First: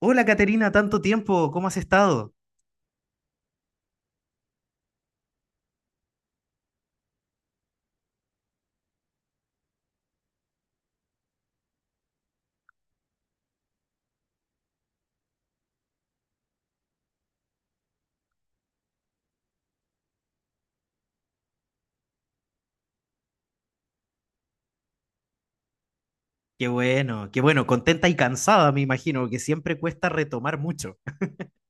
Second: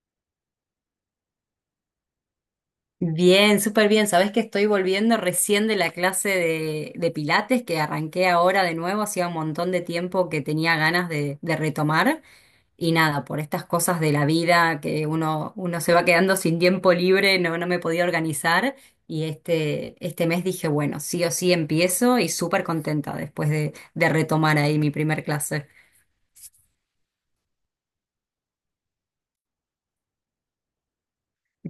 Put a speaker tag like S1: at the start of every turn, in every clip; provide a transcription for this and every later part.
S1: Hola Caterina, tanto tiempo, ¿cómo has estado?
S2: Bien, súper bien. Sabés que estoy volviendo recién de la clase de Pilates que arranqué ahora de nuevo. Hacía un montón de tiempo que tenía ganas de retomar. Y nada, por estas cosas de la vida que uno se va quedando sin tiempo libre, no me podía organizar. Y este mes dije, bueno, sí o sí empiezo y súper contenta después de retomar ahí mi primer clase.
S1: Qué bueno, contenta y cansada, me imagino, que siempre cuesta retomar mucho.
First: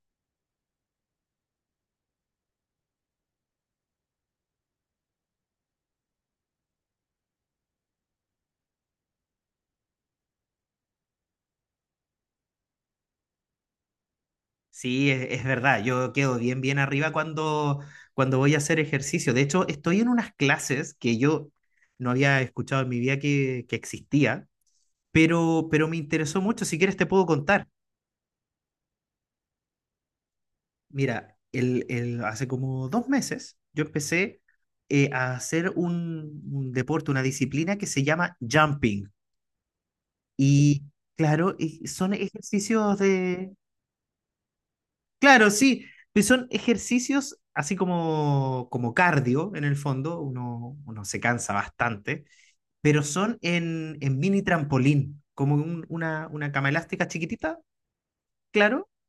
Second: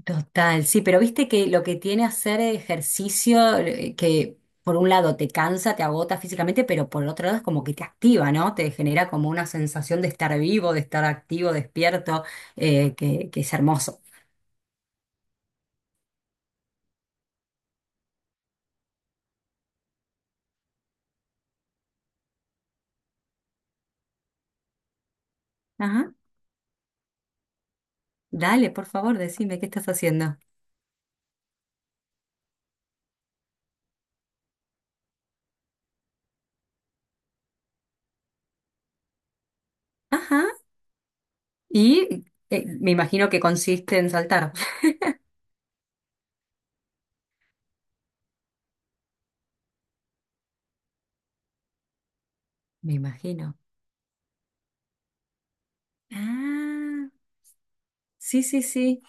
S2: Total, sí, pero viste que lo que tiene hacer ejercicio, que por un lado te cansa, te agota físicamente, pero por el otro lado es como que te activa, ¿no? Te genera como una sensación de estar vivo, de estar activo, despierto, que es hermoso.
S1: Sí, es verdad, yo quedo bien, bien arriba cuando voy a hacer ejercicio. De hecho, estoy en unas clases que yo no había escuchado en mi vida que existía, pero me
S2: Ajá,
S1: interesó mucho. Si quieres, te puedo contar.
S2: dale, por favor, decime qué estás haciendo.
S1: Mira, hace como dos meses yo empecé, a hacer un deporte, una disciplina que se llama jumping.
S2: Ajá,
S1: Y claro, y son
S2: y me
S1: ejercicios
S2: imagino que
S1: de...
S2: consiste en saltar.
S1: Claro, sí, pues son ejercicios así como, como cardio en el fondo, uno se cansa bastante,
S2: Me
S1: pero son
S2: imagino.
S1: en mini trampolín, como una cama elástica
S2: Ah,
S1: chiquitita,
S2: sí, sí,
S1: claro,
S2: sí,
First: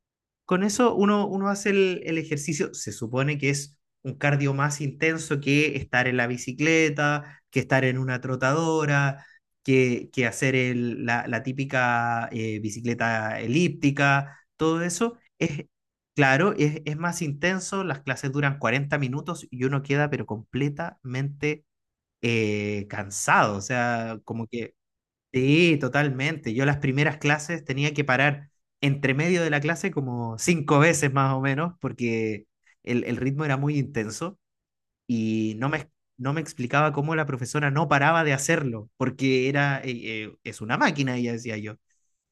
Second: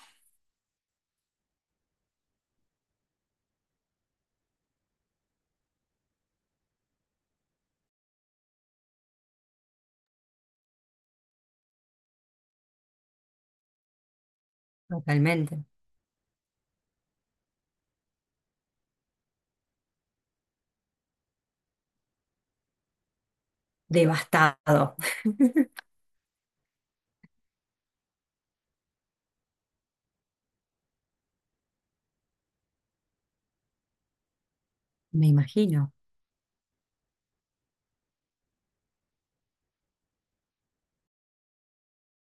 S1: con eso uno hace el ejercicio, se supone que es un cardio más intenso que estar en la bicicleta, que estar en una trotadora, que hacer la típica bicicleta elíptica, todo eso
S2: totalmente.
S1: es, claro, es más intenso, las clases duran 40 minutos y uno queda pero completamente, cansado, o sea, como que
S2: Devastado.
S1: sí, totalmente. Yo las primeras clases tenía que parar entre medio de la clase como cinco veces más o menos, porque el ritmo era muy intenso
S2: Me
S1: y
S2: imagino.
S1: no me explicaba cómo la profesora no paraba de hacerlo, porque era, es una máquina, ella decía yo.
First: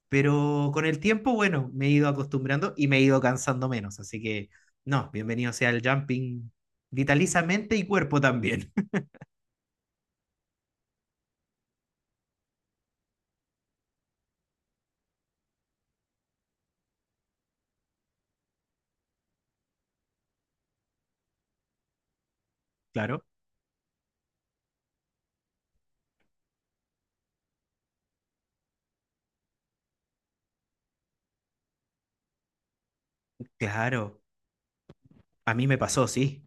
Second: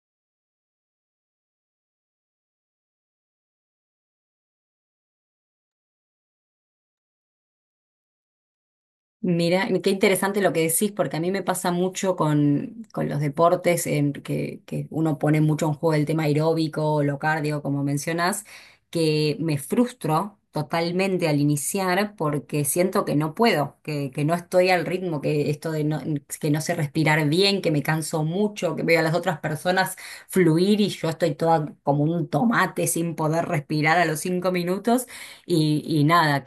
S1: Pero con el tiempo, bueno, me he ido acostumbrando y me he ido cansando menos. Así que no, bienvenido sea el jumping vitalizamente y cuerpo también.
S2: Mira, qué interesante lo que decís, porque a mí me pasa mucho con los deportes en que uno pone mucho en juego el tema aeróbico o lo cardio, como mencionás, que me frustro totalmente al iniciar porque siento que
S1: Claro,
S2: no puedo, que no estoy al ritmo, que esto de no, que no sé respirar bien, que me canso mucho, que veo a las otras personas fluir y yo estoy toda como un tomate sin poder respirar a
S1: claro.
S2: los 5 minutos
S1: A mí me
S2: y
S1: pasó, sí.
S2: nada,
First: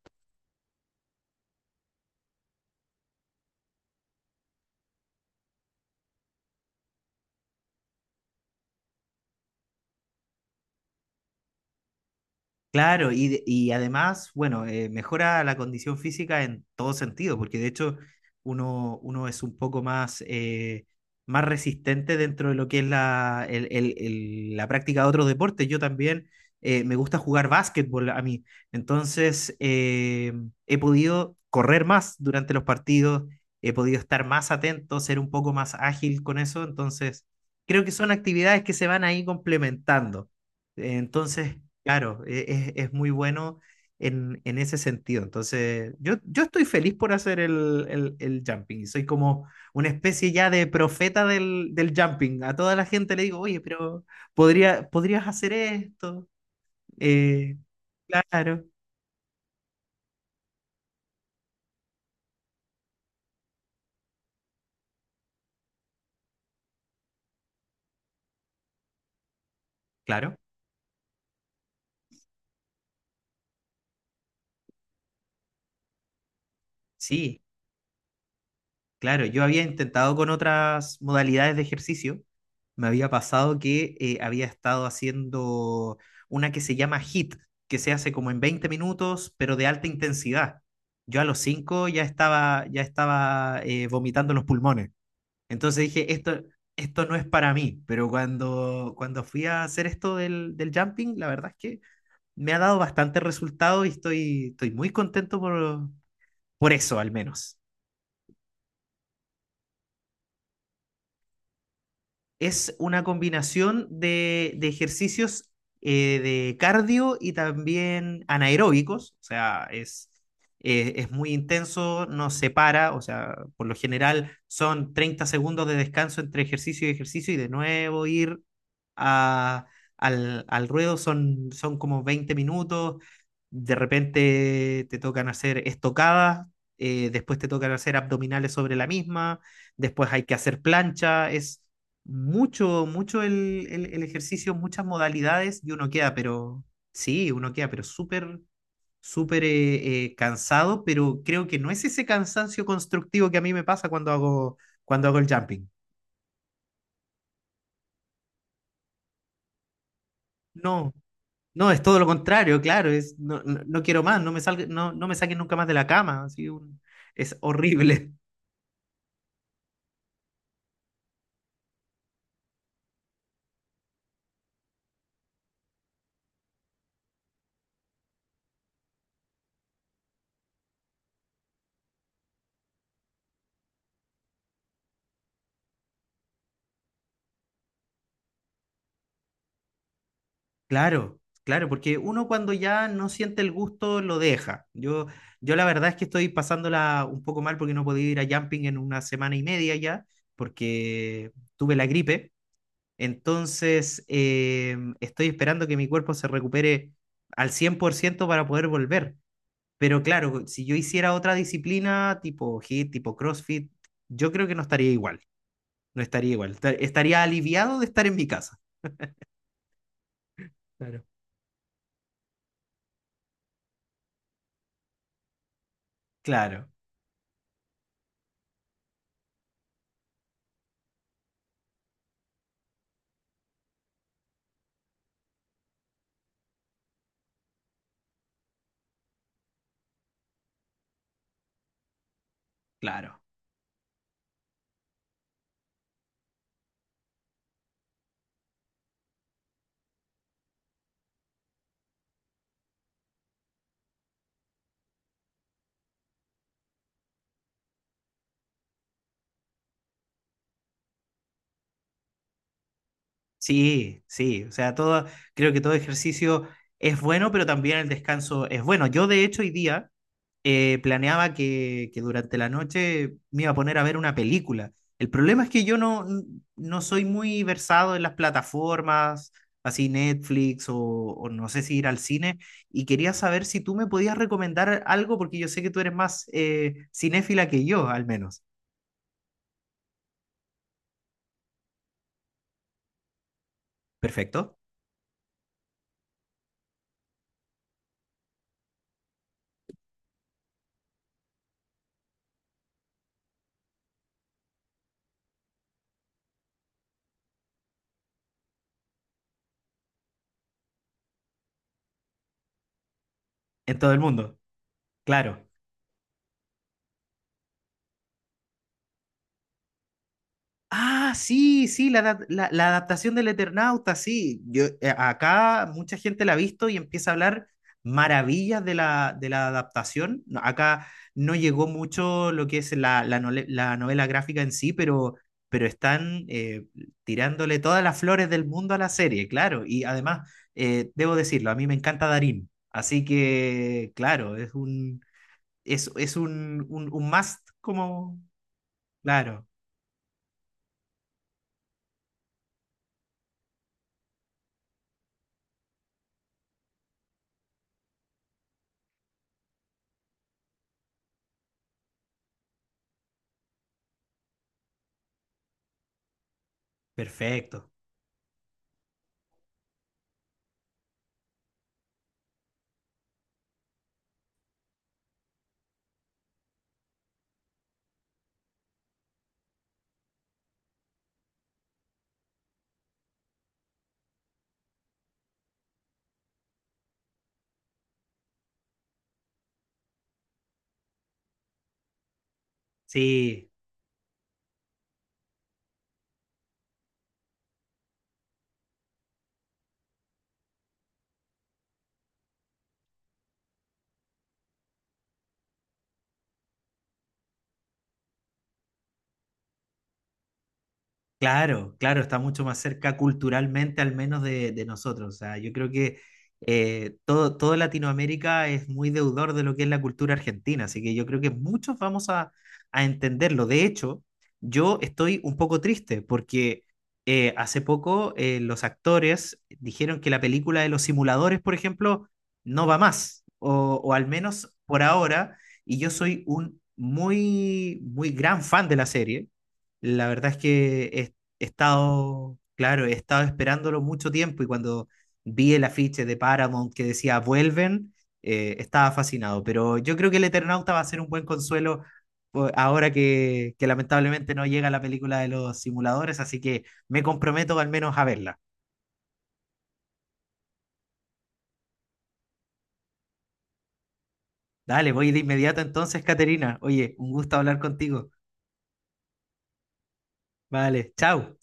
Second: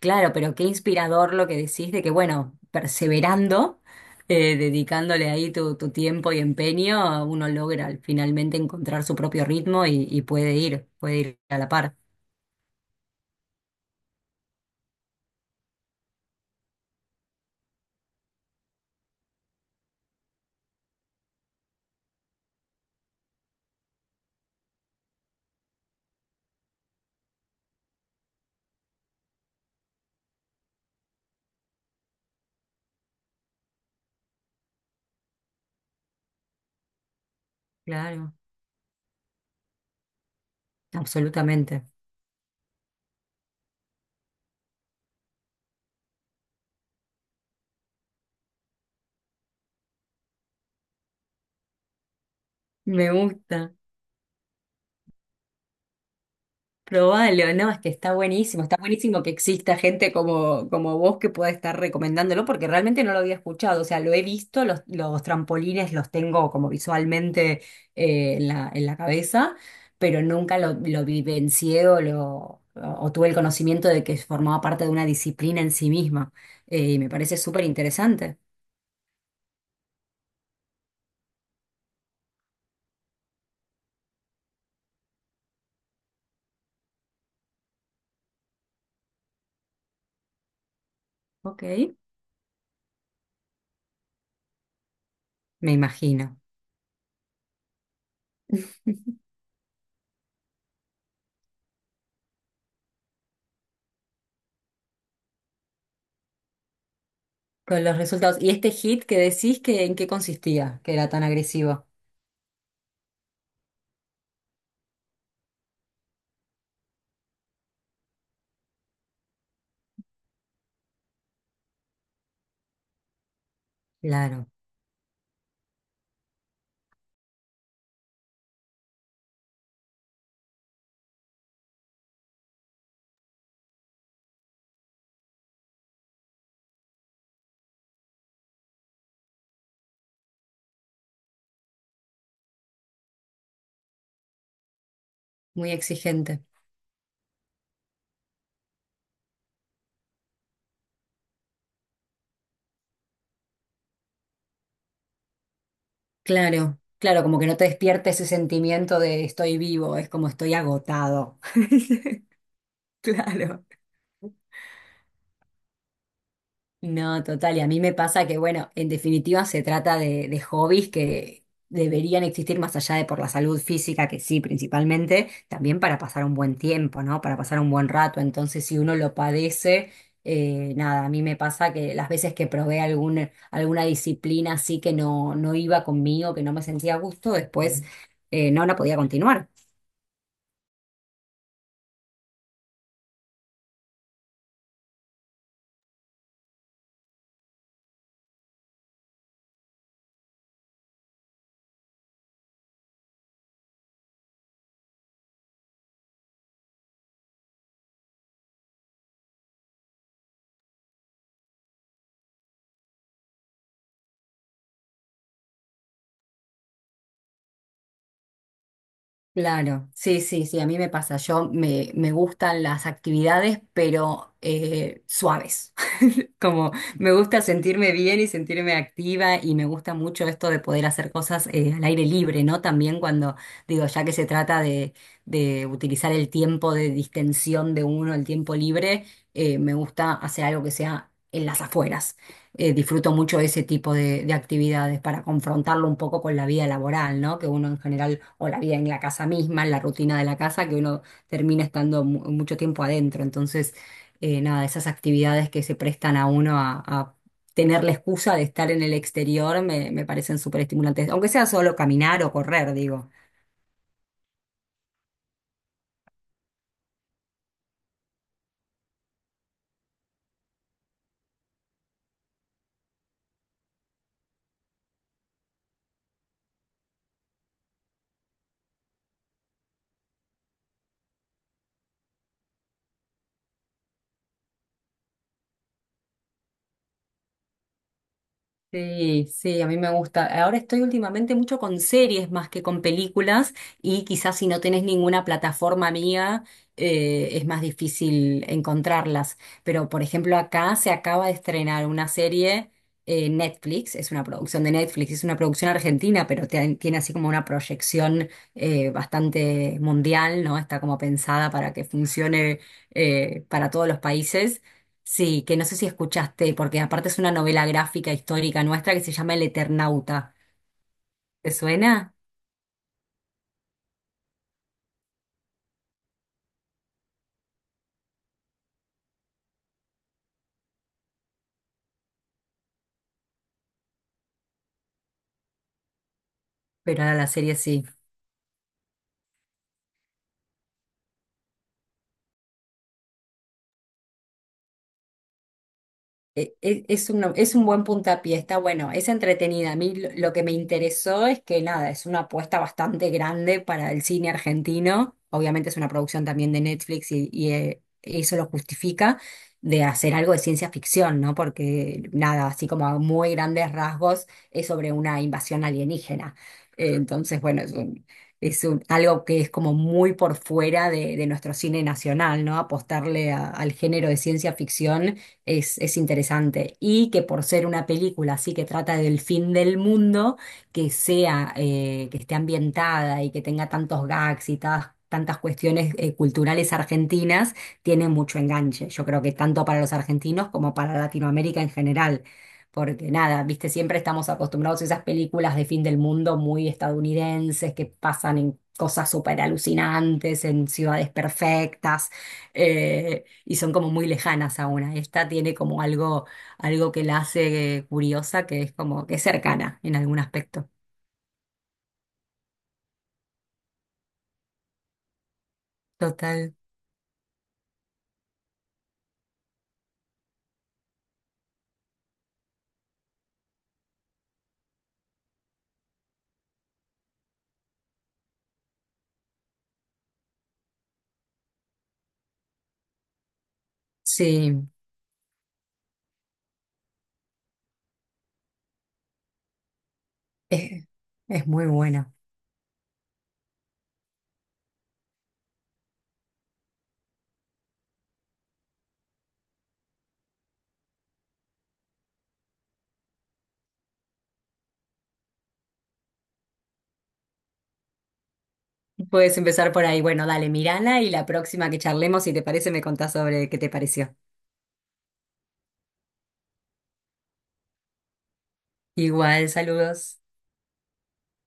S2: Claro, pero qué inspirador lo que decís de que, bueno, perseverando, dedicándole ahí tu tiempo y empeño, uno logra finalmente encontrar su propio ritmo y puede ir a la par.
S1: Claro, y, y además, bueno, mejora la condición física en todo sentido, porque de hecho uno es un poco más, más resistente dentro de lo que es la, el- la práctica de otros deportes. Yo también, me gusta jugar básquetbol a mí, entonces, he podido correr más durante los partidos, he podido estar más atento, ser un poco más ágil con eso, entonces creo que son
S2: Claro,
S1: actividades que se van ahí complementando. Entonces,
S2: absolutamente.
S1: claro, es muy bueno en ese sentido. Entonces, yo estoy feliz por hacer el jumping. Soy como una especie ya de profeta del jumping. A toda la
S2: Me
S1: gente le digo, oye,
S2: gusta.
S1: pero podrías hacer esto.
S2: Probalo,
S1: Eh,
S2: no, es que
S1: claro,
S2: está buenísimo que exista gente como, como vos que pueda estar recomendándolo, porque realmente no lo había escuchado, o sea, lo he visto, los trampolines los tengo como visualmente en la cabeza, pero
S1: claro,
S2: nunca lo vivencié o tuve el conocimiento de que formaba parte de una disciplina en sí misma, y me parece
S1: sí.
S2: súper interesante.
S1: Claro, yo había intentado con otras modalidades de ejercicio. Me había pasado que, había estado haciendo una que se llama HIIT, que se hace como en 20 minutos, pero de alta intensidad. Yo a los
S2: Ok,
S1: cinco ya estaba, vomitando los pulmones.
S2: me
S1: Entonces dije,
S2: imagino.
S1: esto no es para mí, pero cuando fui a hacer esto del jumping, la verdad es que me ha dado bastante resultado y estoy muy contento por eso, al menos.
S2: Con los resultados. ¿Y este hit que decís que en qué consistía, que era tan agresivo?
S1: Es una combinación de ejercicios, de cardio y también anaeróbicos, o sea, es muy intenso, no se para, o sea, por lo general
S2: Claro,
S1: son 30 segundos de descanso entre ejercicio y ejercicio y de nuevo ir a- al ruedo, son como 20 minutos, de repente te tocan hacer estocadas, después te tocan hacer abdominales sobre la misma, después hay que hacer plancha, es mucho el ejercicio, muchas modalidades y
S2: muy
S1: uno queda,
S2: exigente.
S1: pero sí, uno queda, pero súper, súper, cansado, pero creo que no es ese cansancio constructivo que a mí me pasa cuando hago el jumping.
S2: Claro, claro, como que no te despierta ese sentimiento de estoy vivo, es como estoy
S1: No,
S2: agotado.
S1: no, es todo lo contrario, claro, es, no, no,
S2: Claro.
S1: no quiero más, no me salga, no, no me saquen nunca más de la cama,
S2: No,
S1: es
S2: total, y a mí me
S1: horrible.
S2: pasa que, bueno, en definitiva se trata de hobbies que deberían existir más allá de por la salud física, que sí, principalmente, también para pasar un buen tiempo, ¿no? Para pasar un buen rato. Entonces, si uno lo padece, nada, a mí me pasa que las veces que probé algún, alguna disciplina así que no, no iba conmigo, que no me sentía a gusto, después no la podía continuar.
S1: Claro, claro, porque uno cuando ya no siente el gusto lo deja. Yo la verdad es que estoy pasándola un poco mal porque no podía ir a jumping en una semana y media ya, porque tuve la gripe. Entonces, estoy esperando que mi cuerpo se recupere al 100% para poder volver. Pero claro, si yo hiciera otra disciplina tipo hit, tipo CrossFit, yo creo que no estaría igual, no estaría igual. Estaría aliviado de estar en mi casa.
S2: Claro, sí, sí, sí, a mí me
S1: Claro.
S2: pasa. Me gustan las actividades, pero suaves. Como
S1: Claro,
S2: me gusta sentirme bien y sentirme activa y me gusta mucho esto de poder hacer cosas al aire libre, ¿no? También cuando digo, ya que se trata de utilizar el tiempo de distensión de uno, el tiempo libre, me gusta hacer algo que sea en las afueras. Disfruto
S1: claro.
S2: mucho ese tipo de actividades para confrontarlo un poco con la vida laboral, ¿no? Que uno en general, o la vida en la casa misma, en la rutina de la casa, que uno termina estando mucho tiempo adentro. Entonces nada, esas actividades que se prestan a a tener la excusa de estar en el exterior me parecen súper estimulantes, aunque sea solo caminar o correr, digo.
S1: Sí, sí, o sea, todo, creo que todo ejercicio es bueno, pero también el descanso es bueno. Yo, de hecho, hoy día, planeaba que durante la noche me iba a poner a ver una película. El problema es que yo no, no soy muy versado en las plataformas, así Netflix, o no sé si ir al cine, y quería saber si tú me podías recomendar algo, porque yo sé que tú eres más, cinéfila que yo, al menos.
S2: Sí, sí, a mí me gusta. Ahora estoy últimamente mucho con series más que con películas y quizás si no
S1: Perfecto.
S2: tenés ninguna plataforma mía es más difícil encontrarlas. Pero por ejemplo acá se acaba de estrenar una serie Netflix, es una producción de Netflix, es una producción argentina, pero tiene así como una proyección bastante mundial, ¿no? Está como pensada para que funcione para
S1: En
S2: todos
S1: todo
S2: los
S1: el mundo,
S2: países. Sí,
S1: claro.
S2: que no sé si escuchaste, porque aparte es una novela gráfica histórica nuestra que se llama El Eternauta.
S1: Ah,
S2: ¿Te
S1: sí, sí, la,
S2: suena?
S1: la adaptación del Eternauta, sí. Yo, acá mucha gente la ha visto y empieza a hablar maravillas de la adaptación. No, acá no llegó mucho lo que es la, la novela gráfica en sí, pero están,
S2: Pero ahora la serie
S1: tirándole
S2: sí.
S1: todas las flores del mundo a la serie, claro. Y además, debo decirlo, a mí me encanta Darín. Así que, claro, es,
S2: Es
S1: un must
S2: es un buen
S1: como...
S2: puntapié, está bueno, es
S1: Claro,
S2: entretenida. A mí lo que me interesó es que nada, es una apuesta bastante grande para el cine argentino. Obviamente es una producción también de Netflix y eso lo justifica de hacer algo de ciencia ficción, ¿no? Porque nada, así como a muy grandes rasgos, es sobre una invasión alienígena. Entonces, bueno,
S1: perfecto.
S2: algo que es como muy por fuera de nuestro cine nacional, ¿no? Apostarle al género de ciencia ficción es interesante. Y que por ser una película así que trata del fin del mundo, que sea, que esté ambientada y que tenga tantos gags y tantas cuestiones culturales argentinas, tiene mucho enganche. Yo creo que tanto para los argentinos como para Latinoamérica en general. Porque nada,
S1: Sí.
S2: viste, siempre estamos acostumbrados a esas películas de fin del mundo muy estadounidenses que pasan en cosas súper alucinantes, en ciudades perfectas. eh, y son como muy lejanas a una. Esta tiene como algo, algo que la hace curiosa, que es como que es cercana en algún aspecto.
S1: Claro, claro, está mucho más cerca culturalmente al menos de nosotros. O sea, yo creo que,
S2: Total.
S1: todo Latinoamérica es muy deudor de lo que es la cultura argentina, así que yo creo que muchos vamos a entenderlo. De hecho, yo estoy un poco triste porque, hace poco los actores dijeron que la película de Los Simuladores, por ejemplo, no va más, o al menos
S2: Sí,
S1: por ahora, y yo soy un muy, muy gran fan de la serie. La verdad es
S2: es,
S1: que
S2: es
S1: he
S2: muy buena.
S1: estado, claro, he estado esperándolo mucho tiempo y cuando vi el afiche de Paramount que decía vuelven, estaba fascinado. Pero yo creo que el Eternauta va a ser un buen consuelo ahora que lamentablemente no llega la película de Los Simuladores, así que me comprometo al menos a verla.
S2: Puedes empezar por ahí. Bueno, dale, mirala y la próxima que charlemos, si te parece, me contás sobre qué te pareció.
S1: Dale, voy de inmediato entonces, Caterina. Oye, un gusto hablar contigo.
S2: Igual, saludos.
S1: Vale, chao.